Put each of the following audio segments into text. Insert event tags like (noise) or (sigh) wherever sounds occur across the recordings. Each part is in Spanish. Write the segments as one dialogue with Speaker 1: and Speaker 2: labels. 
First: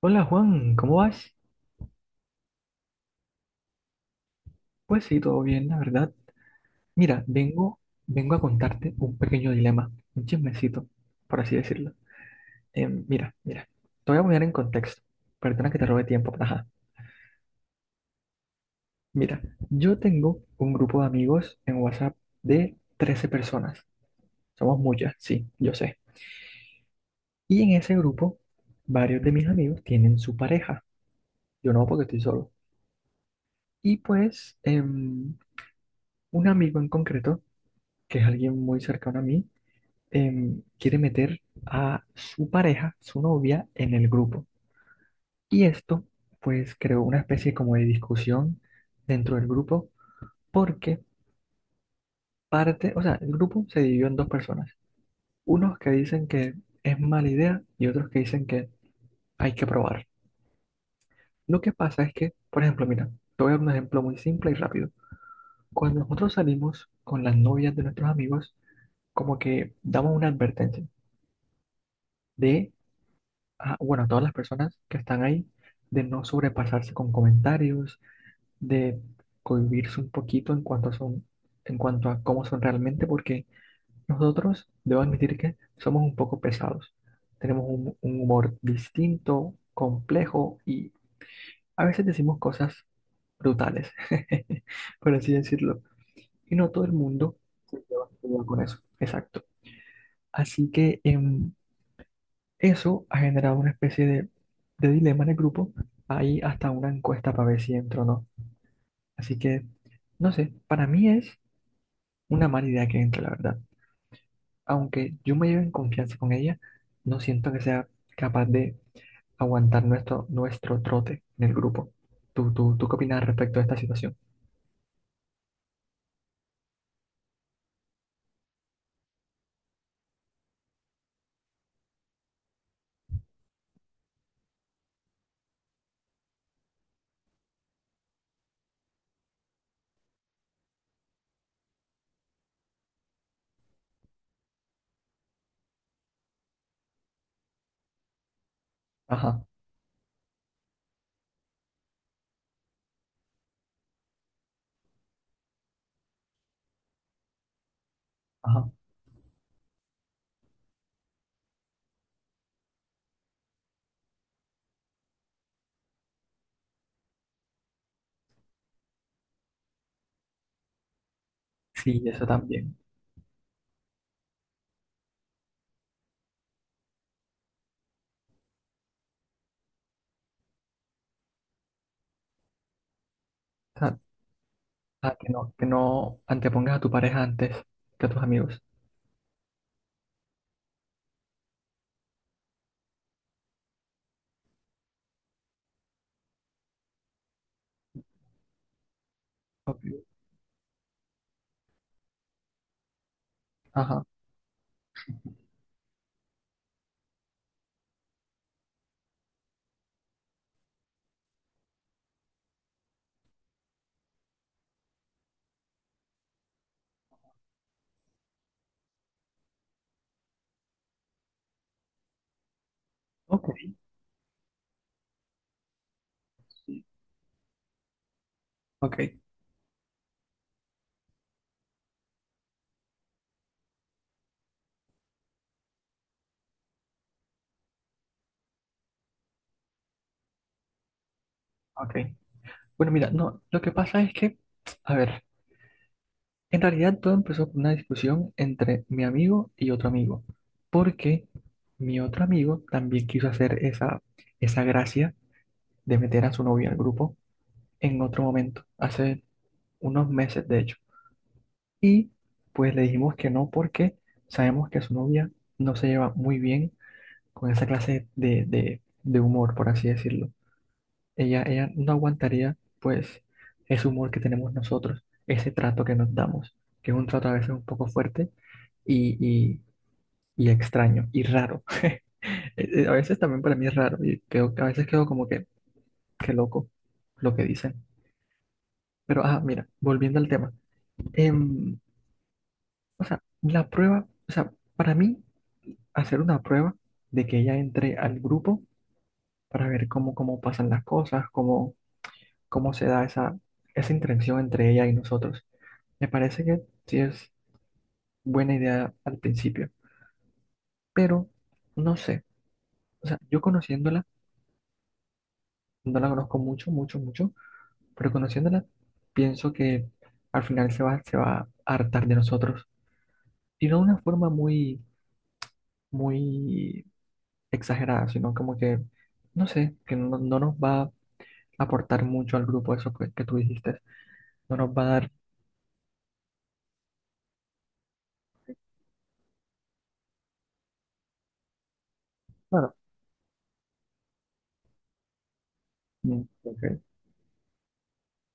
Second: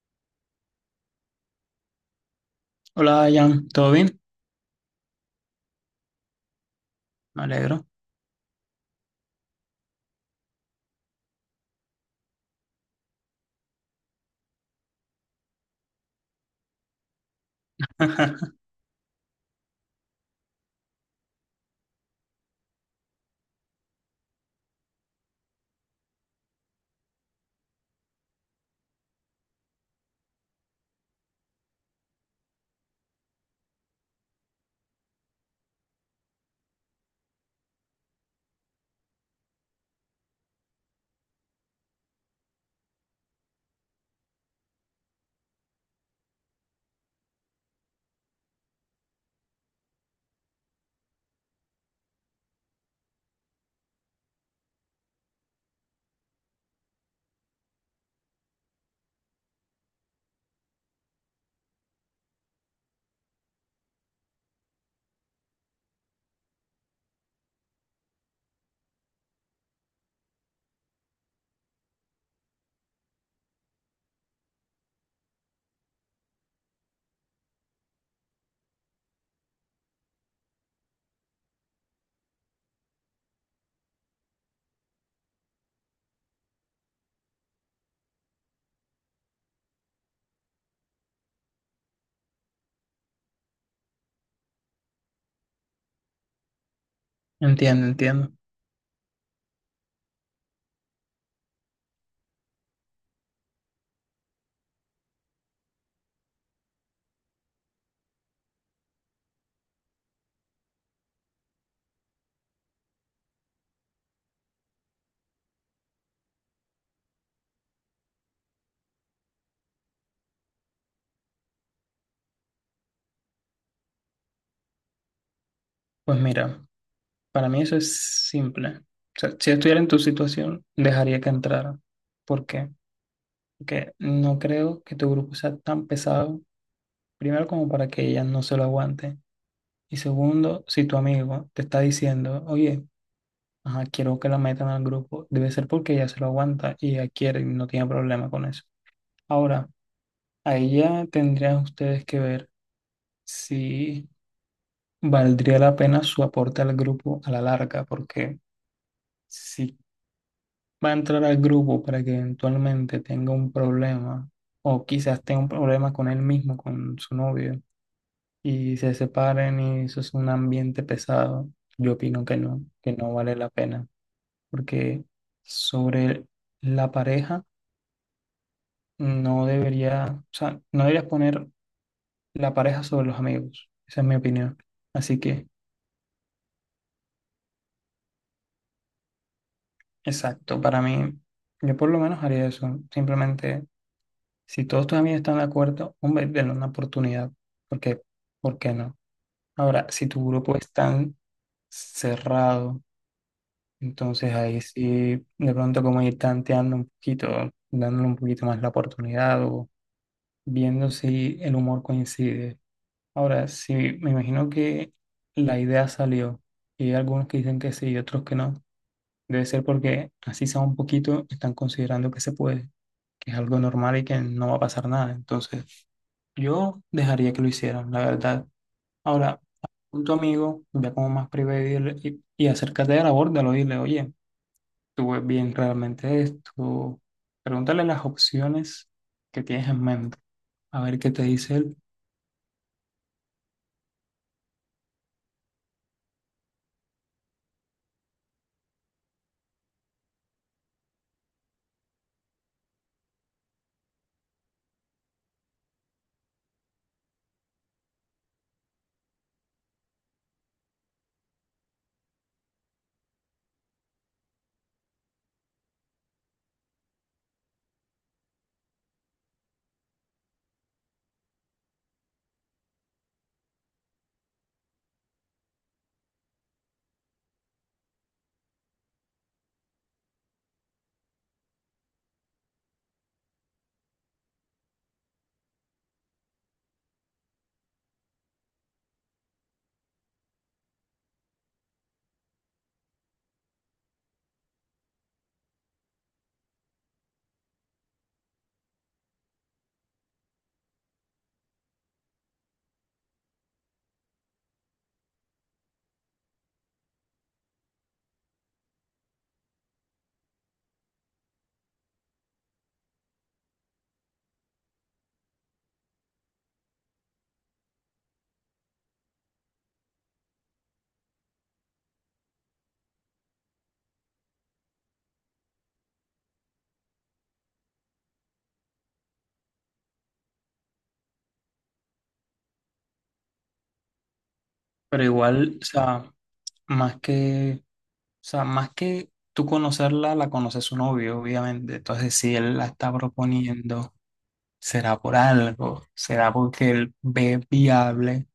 Speaker 1: Hola, Juan, ¿cómo vas?
Speaker 2: Hola, Jan, ¿todo bien?
Speaker 1: Pues sí, todo bien, la verdad. Mira,
Speaker 2: Me
Speaker 1: vengo,
Speaker 2: alegro.
Speaker 1: vengo a contarte un pequeño dilema, un chismecito, por así decirlo. Mira, mira, te voy a poner en contexto. Perdona que te robe tiempo, pero ajá.
Speaker 2: (laughs)
Speaker 1: Mira, yo tengo un grupo de amigos en WhatsApp de 13 personas. Somos muchas, sí, yo sé. Y en ese grupo, varios de mis amigos tienen su pareja. Yo no, porque estoy solo. Y pues, un amigo en concreto, que es alguien muy cercano a mí, quiere meter a su pareja, su novia, en el grupo. Y esto, pues, creó una especie como de discusión dentro del grupo, porque o sea, el grupo se dividió en dos personas. Unos que dicen que es mala idea y otros que dicen que hay que probar. Lo que pasa es que, por ejemplo, mira, te voy a dar un ejemplo muy simple y rápido. Cuando nosotros salimos con las novias de nuestros amigos, como que damos una advertencia de bueno, a todas las personas que están ahí, de no sobrepasarse con comentarios, de cohibirse un poquito en cuanto a son, en cuanto a cómo son realmente, porque nosotros, debo admitir que somos un poco pesados. Tenemos un humor distinto, complejo, y a veces decimos cosas brutales, (laughs) por así decirlo. Y no todo el mundo se
Speaker 2: Entiendo,
Speaker 1: lleva, se
Speaker 2: entiendo.
Speaker 1: lleva con eso. Exacto. Así que, eso ha generado una especie de dilema en el grupo. Hay hasta una encuesta para ver si entro o no. Así que, no sé, para mí es una mala idea que entre, la verdad. Aunque yo me lleve en confianza con ella, no siento que sea capaz de aguantar nuestro trote en el grupo. ¿Tú qué opinas respecto a esta situación?
Speaker 2: Pues mira, para mí eso es simple. O sea, si yo estuviera en tu situación, dejaría que entrara. ¿Por qué? Porque no creo que tu grupo sea tan pesado, primero como para que ella no se lo aguante. Y segundo, si tu amigo te está diciendo, oye, ajá, quiero que la metan al grupo, debe ser porque ella se lo aguanta y ella quiere y no tiene problema con eso.
Speaker 1: Ajá,
Speaker 2: Ahora, ahí ya tendrían ustedes que ver si valdría la pena su aporte al grupo a la larga, porque
Speaker 1: ajá.
Speaker 2: si va a entrar al grupo para que eventualmente tenga un problema, o quizás tenga un problema con él mismo, con su novio, y se separen y eso es un ambiente pesado, yo
Speaker 1: Sí,
Speaker 2: opino
Speaker 1: eso también.
Speaker 2: que no vale la pena, porque sobre la pareja no debería, o sea, no deberías poner la pareja sobre los amigos,
Speaker 1: O sea,
Speaker 2: esa es mi opinión.
Speaker 1: ah,
Speaker 2: Así
Speaker 1: que
Speaker 2: que...
Speaker 1: no, que no antepongas a tu pareja antes que a tus amigos.
Speaker 2: Exacto, para mí, yo por lo menos haría eso. Simplemente, si todos tus amigos están de acuerdo, hombre, denle una oportunidad, porque, ¿por qué no?
Speaker 1: Ok.
Speaker 2: Ahora, si tu grupo es tan cerrado,
Speaker 1: Ajá.
Speaker 2: entonces ahí sí, de pronto como ir tanteando un poquito, dándole un poquito más la oportunidad o viendo si el humor coincide. Ahora, si me imagino que la idea salió y hay algunos que dicen que sí y otros que no, debe ser porque así sea un poquito, están considerando que se puede. Que es
Speaker 1: Ok.
Speaker 2: algo normal y que no va a pasar nada. Entonces, yo
Speaker 1: Sí.
Speaker 2: dejaría que lo hicieran, la verdad.
Speaker 1: Ok.
Speaker 2: Ahora, con tu amigo, ya como más privado, y acércate a la borda, lo dile, oye, tú ves bien realmente esto. Pregúntale las opciones que tienes en mente, a ver qué te dice él.
Speaker 1: Ok. Bueno, mira, no, lo que pasa es que, a ver, en realidad todo empezó por una discusión entre mi amigo y otro amigo, porque mi otro amigo también quiso hacer esa gracia de meter a su novia al grupo en otro momento, hace unos meses de hecho. Y pues le dijimos que no porque sabemos que su novia no se lleva muy bien con esa clase de humor, por así decirlo. Ella no aguantaría, pues, ese humor que tenemos nosotros, ese trato que nos damos, que es un trato a veces un poco fuerte y, y- y extraño y raro. (laughs) A veces también para mí es raro y creo que a veces quedo como que, qué loco lo que dicen. Pero, ah, mira, volviendo al tema. Em, o sea, la prueba, o sea, para mí, hacer una prueba de que ella entre al grupo para ver cómo pasan las cosas, cómo se da esa interacción entre ella y nosotros. Me parece que sí es buena idea al principio, pero no sé. O sea, yo conociéndola, no la conozco mucho, mucho, mucho, pero conociéndola, pienso que al final se va a hartar de nosotros. Y no de una forma muy, muy exagerada, sino como que, no sé, que no nos va a aportar mucho al grupo eso que tú dijiste. No nos va a
Speaker 2: Pero
Speaker 1: dar...
Speaker 2: igual, o sea, o sea, más que tú conocerla, la conoce su novio, obviamente. Entonces, si él la
Speaker 1: Claro.
Speaker 2: está proponiendo, será por algo,
Speaker 1: Mm,
Speaker 2: será
Speaker 1: ok.
Speaker 2: porque él ve viable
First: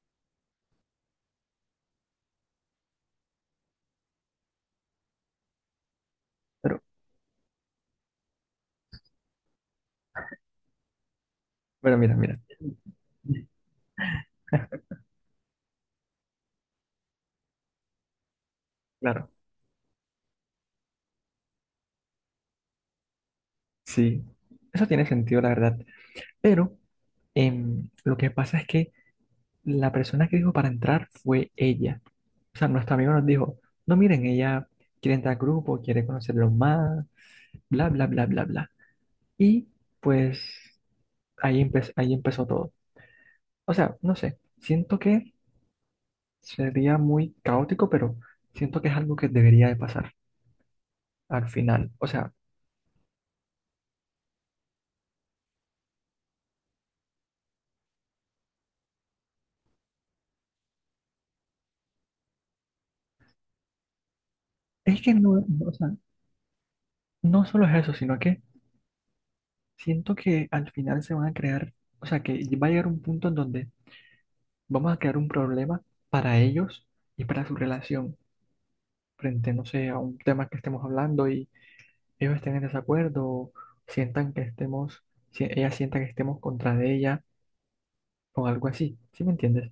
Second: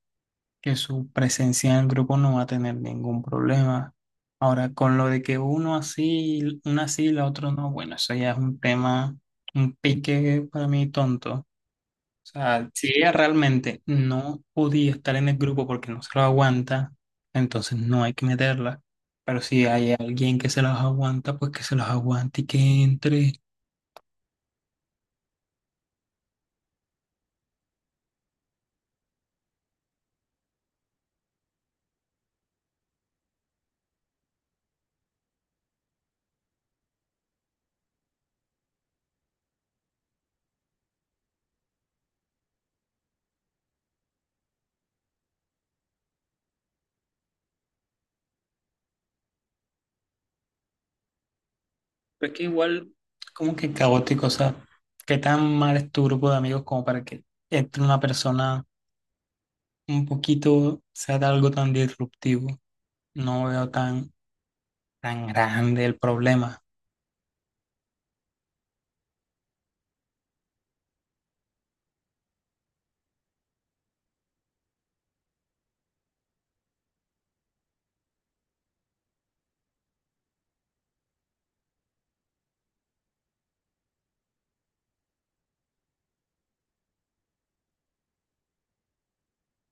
Speaker 2: que su presencia en el grupo no va a tener ningún problema. Ahora, con lo de que uno así,
Speaker 1: Pero,
Speaker 2: una sí y la otra no, bueno, eso ya es un tema, un pique para mí tonto. O
Speaker 1: pero mira, mira.
Speaker 2: sea, si ella
Speaker 1: (laughs)
Speaker 2: realmente no podía estar en el grupo porque no se lo aguanta, entonces no hay que meterla.
Speaker 1: Claro,
Speaker 2: Pero si hay alguien que se los aguanta, pues que se los aguante y que entre.
Speaker 1: sí. Eso tiene sentido, la verdad. Pero... lo que pasa es que la persona que dijo para entrar fue ella. O sea, nuestro amigo nos dijo, no miren, ella quiere entrar al grupo, quiere conocerlo más, bla, bla, bla, bla, bla. Y pues ahí, ahí empezó todo. O sea, no sé, siento que sería muy caótico, pero siento que es algo que debería de pasar al final. O sea,
Speaker 2: Pero es que igual, como que caótico, o sea, qué tan mal es tu grupo de amigos como para que entre una persona un poquito sea de algo tan disruptivo. No veo tan,
Speaker 1: es que
Speaker 2: tan
Speaker 1: o
Speaker 2: grande
Speaker 1: sea,
Speaker 2: el problema.
Speaker 1: no solo es eso, sino que siento que al final se van a crear, o sea, que va a llegar un punto en donde vamos a crear un problema para ellos y para su relación frente, no sé, a un tema que estemos hablando y ellos estén en desacuerdo o sientan que estemos, si ella sienta que estemos contra de ella o algo así. ¿Sí me entiendes?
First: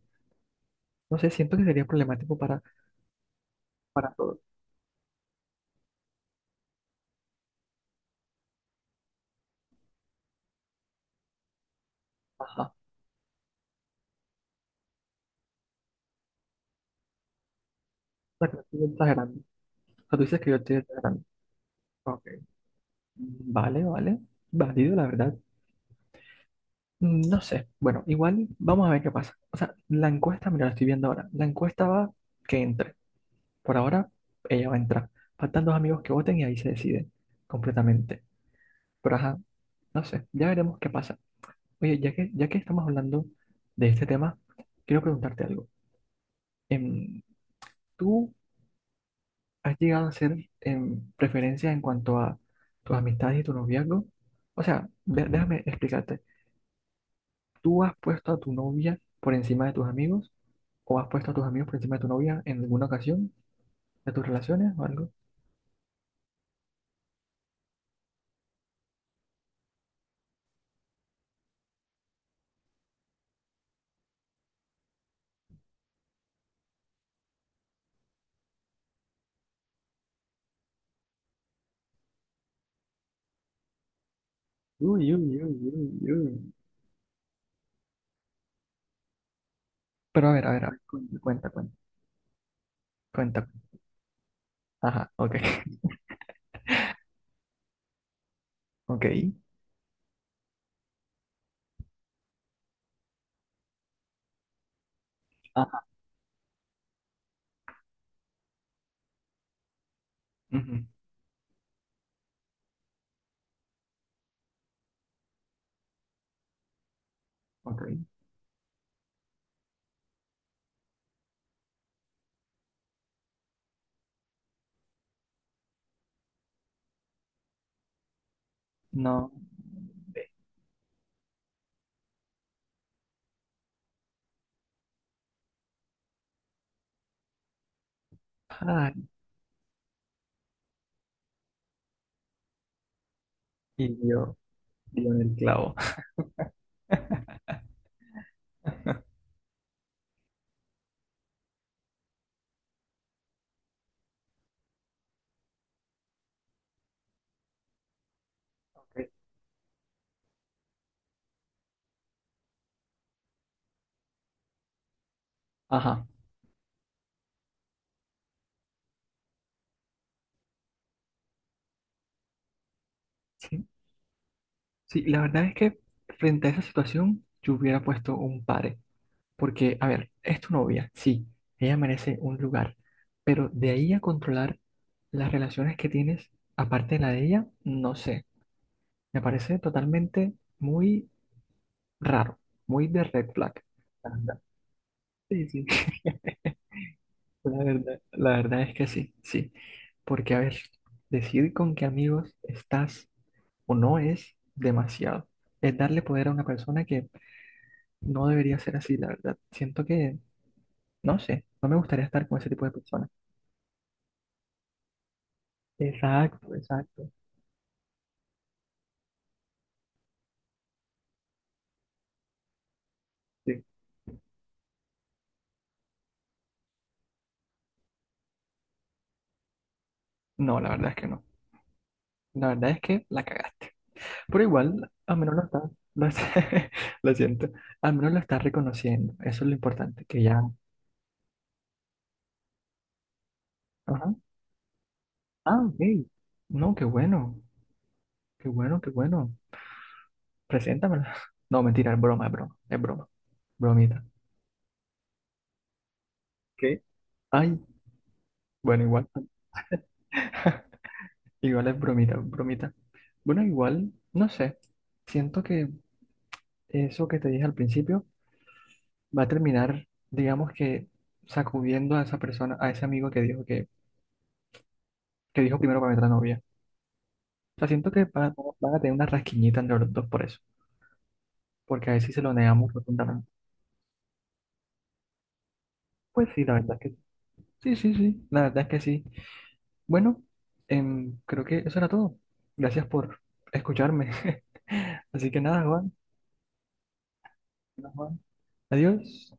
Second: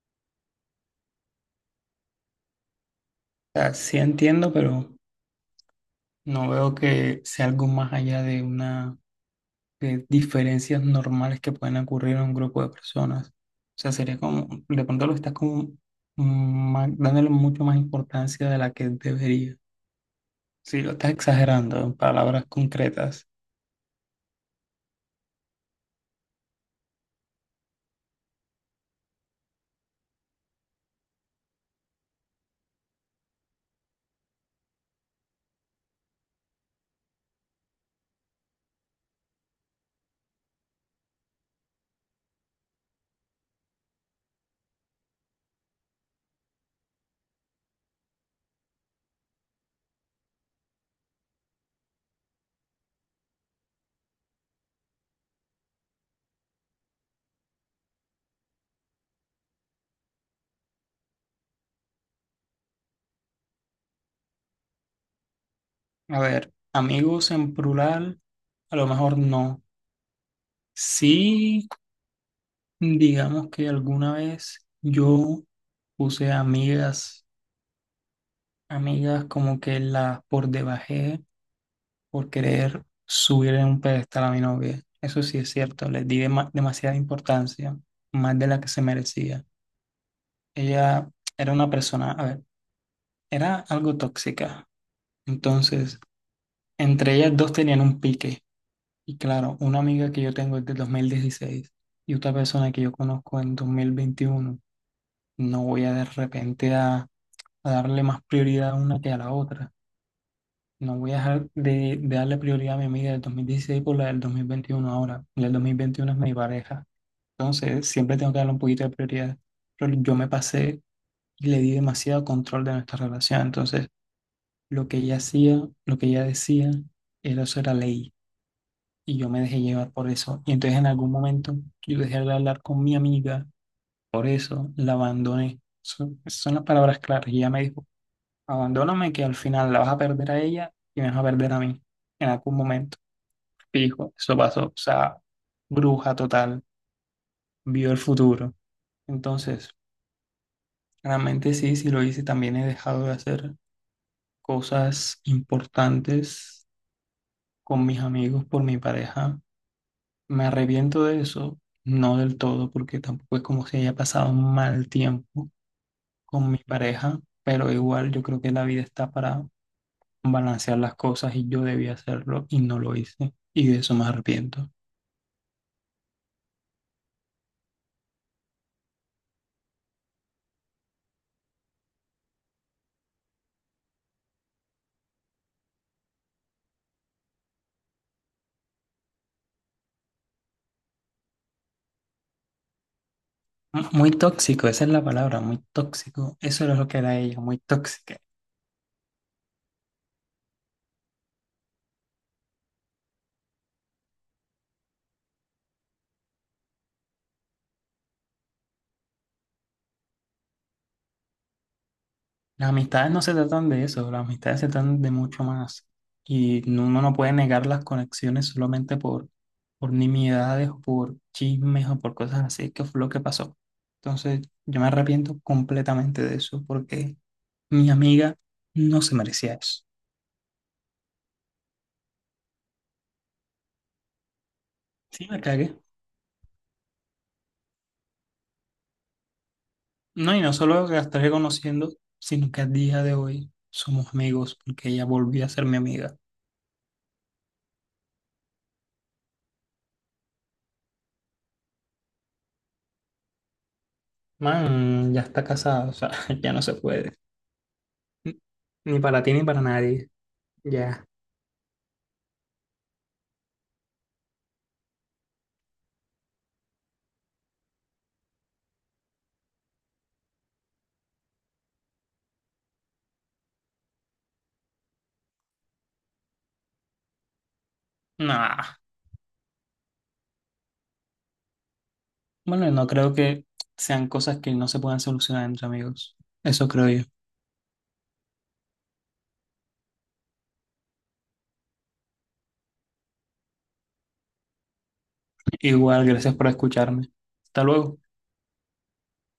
Speaker 1: No sé, siento que sería problemático
Speaker 2: O sea, sí
Speaker 1: para todos.
Speaker 2: entiendo, pero no veo que sea algo más allá de una de diferencias normales que pueden ocurrir en un grupo de
Speaker 1: Ajá.
Speaker 2: personas. O sea, sería como, de pronto lo estás como dándole mucho más
Speaker 1: O sea,
Speaker 2: importancia
Speaker 1: que
Speaker 2: de
Speaker 1: no
Speaker 2: la
Speaker 1: estoy
Speaker 2: que
Speaker 1: exagerando.
Speaker 2: debería.
Speaker 1: O sea, tú dices que yo estoy
Speaker 2: Sí, lo estás
Speaker 1: exagerando.
Speaker 2: exagerando en
Speaker 1: Ok.
Speaker 2: palabras concretas.
Speaker 1: Vale, vale. Válido, la verdad. Mm, no sé. Bueno, igual vamos a ver qué pasa. O sea, la encuesta, mira, la estoy viendo ahora. La encuesta va que entre. Por ahora, ella va a entrar. Faltan dos amigos que voten y ahí se decide completamente. Pero ajá, no sé, ya veremos qué pasa. Oye, ya que estamos hablando de este tema, quiero preguntarte algo. Em, ¿Tú has llegado a hacer preferencias en cuanto a tus amistades y tu noviazgo? O sea, déjame explicarte. ¿Tú has puesto a tu novia por encima de tus amigos? ¿O has puesto a tus amigos por encima de tu novia en alguna ocasión de tus relaciones o algo?
Speaker 2: A ver, amigos en plural, a lo mejor no. Sí. Digamos que alguna vez yo puse amigas, amigas como que las por debajé por querer subir en un pedestal a mi novia.
Speaker 1: Uy,
Speaker 2: Eso sí
Speaker 1: uy,
Speaker 2: es
Speaker 1: uy,
Speaker 2: cierto, les
Speaker 1: uy,
Speaker 2: di
Speaker 1: uy.
Speaker 2: demasiada importancia, más de la que se merecía.
Speaker 1: Pero a ver, a ver, a ver,
Speaker 2: Ella
Speaker 1: cuenta, cuenta,
Speaker 2: era una
Speaker 1: cuenta,
Speaker 2: persona, a ver,
Speaker 1: cuenta.
Speaker 2: era algo tóxica.
Speaker 1: Ajá, ok,
Speaker 2: Entonces, entre ellas dos tenían un pique.
Speaker 1: (laughs) ok.
Speaker 2: Y claro, una amiga que yo tengo es de 2016 y otra persona que yo conozco en 2021. No voy
Speaker 1: Ajá,
Speaker 2: a de repente a darle más prioridad a una que a la otra.
Speaker 1: ujú,
Speaker 2: No voy a dejar de darle prioridad a mi amiga del 2016 por la del 2021 ahora. La del 2021 es mi pareja.
Speaker 1: ok.
Speaker 2: Entonces, siempre tengo que darle un poquito de prioridad. Pero yo me pasé y le di demasiado control de nuestra relación. Entonces, lo que ella hacía, lo que ella decía, eso era ley. Y yo
Speaker 1: No.
Speaker 2: me dejé llevar por eso. Y entonces en algún momento yo dejé de hablar con mi amiga. Por eso la abandoné. Son las palabras claras. Y ella me dijo,
Speaker 1: Ay,
Speaker 2: abandóname que al final la vas a perder a ella y me vas a perder a mí en algún momento.
Speaker 1: y
Speaker 2: Fijo, eso
Speaker 1: dio,
Speaker 2: pasó. O
Speaker 1: dio
Speaker 2: sea,
Speaker 1: en el clavo.
Speaker 2: bruja total,
Speaker 1: (laughs)
Speaker 2: vio el futuro. Entonces, realmente sí, sí lo hice. También he dejado de hacer cosas importantes con mis amigos por mi
Speaker 1: Ok,
Speaker 2: pareja. Me arrepiento de eso, no del todo, porque tampoco es como si haya pasado un mal tiempo
Speaker 1: ajá,
Speaker 2: con mi pareja, pero igual yo creo que la vida está para balancear las cosas y yo debía hacerlo y no lo hice.
Speaker 1: sí.
Speaker 2: Y de eso me arrepiento.
Speaker 1: Sí, la verdad es que frente a esa situación yo hubiera puesto un pare. Porque, a ver, es tu novia, sí, ella merece un lugar. Pero de ahí a controlar las relaciones que tienes, aparte de la de ella, no sé. Me parece totalmente muy raro, muy de red flag. La
Speaker 2: Muy
Speaker 1: verdad.
Speaker 2: tóxico, esa es la palabra,
Speaker 1: Sí,
Speaker 2: muy
Speaker 1: sí,
Speaker 2: tóxico. Eso era lo que era ella, muy
Speaker 1: la verdad,
Speaker 2: tóxica.
Speaker 1: la verdad es que sí, sí. Porque, a ver, decir con qué amigos estás o no es demasiado. Es darle poder a una persona que no debería ser así, la verdad. Siento que, no sé, no me gustaría estar con ese tipo
Speaker 2: Las
Speaker 1: de personas.
Speaker 2: amistades no se tratan de eso, las amistades se tratan de mucho más.
Speaker 1: Exacto,
Speaker 2: Uno
Speaker 1: exacto.
Speaker 2: no puede negar las conexiones solamente por nimiedades o por chismes o por cosas así, que fue lo que pasó.
Speaker 1: Sí.
Speaker 2: Entonces, yo me arrepiento completamente de eso porque mi amiga no se merecía eso.
Speaker 1: No, la verdad es que no. La verdad es que la cagaste. Pero igual, al
Speaker 2: Sí,
Speaker 1: menos
Speaker 2: me cagué.
Speaker 1: (laughs) lo siento, al menos lo estás reconociendo. Eso es lo importante, que
Speaker 2: No,
Speaker 1: ya...
Speaker 2: y no solo que la estaré conociendo, sino que a día de hoy somos
Speaker 1: Ajá.
Speaker 2: amigos porque ella volvió a
Speaker 1: Ah,
Speaker 2: ser mi
Speaker 1: ok.
Speaker 2: amiga.
Speaker 1: No, qué bueno, qué bueno, qué bueno. Preséntamela. (laughs) No, mentira, es broma, es broma, es broma. Bromita.
Speaker 2: Man, ya está casada, o sea, (laughs) ya no se
Speaker 1: ¿Qué?
Speaker 2: puede.
Speaker 1: Ay,
Speaker 2: N-
Speaker 1: bueno,
Speaker 2: Ni
Speaker 1: igual,
Speaker 2: para ti ni para nadie. Ya.
Speaker 1: igual es bromita, bromita. Bueno, igual, no sé. Siento que eso que te dije al principio va a terminar, digamos que sacudiendo a esa persona, a ese amigo que dijo que dijo primero para meter a novia. O sea, siento que van a, van
Speaker 2: Nah.
Speaker 1: a tener una rasquiñita entre los dos por eso. Porque a ver si se lo
Speaker 2: Bueno,
Speaker 1: negamos
Speaker 2: no creo
Speaker 1: rotundamente.
Speaker 2: que sean cosas que no se puedan solucionar entre amigos.
Speaker 1: Pues sí, la
Speaker 2: Eso
Speaker 1: verdad
Speaker 2: creo
Speaker 1: es que
Speaker 2: yo.
Speaker 1: sí, sí, sí. Sí. La verdad es que sí. Bueno, creo que eso era todo. Gracias por escucharme. (laughs) Así que nada, Juan.
Speaker 2: Igual, gracias por escucharme. Hasta
Speaker 1: Nada,
Speaker 2: luego.
Speaker 1: Juan. Adiós.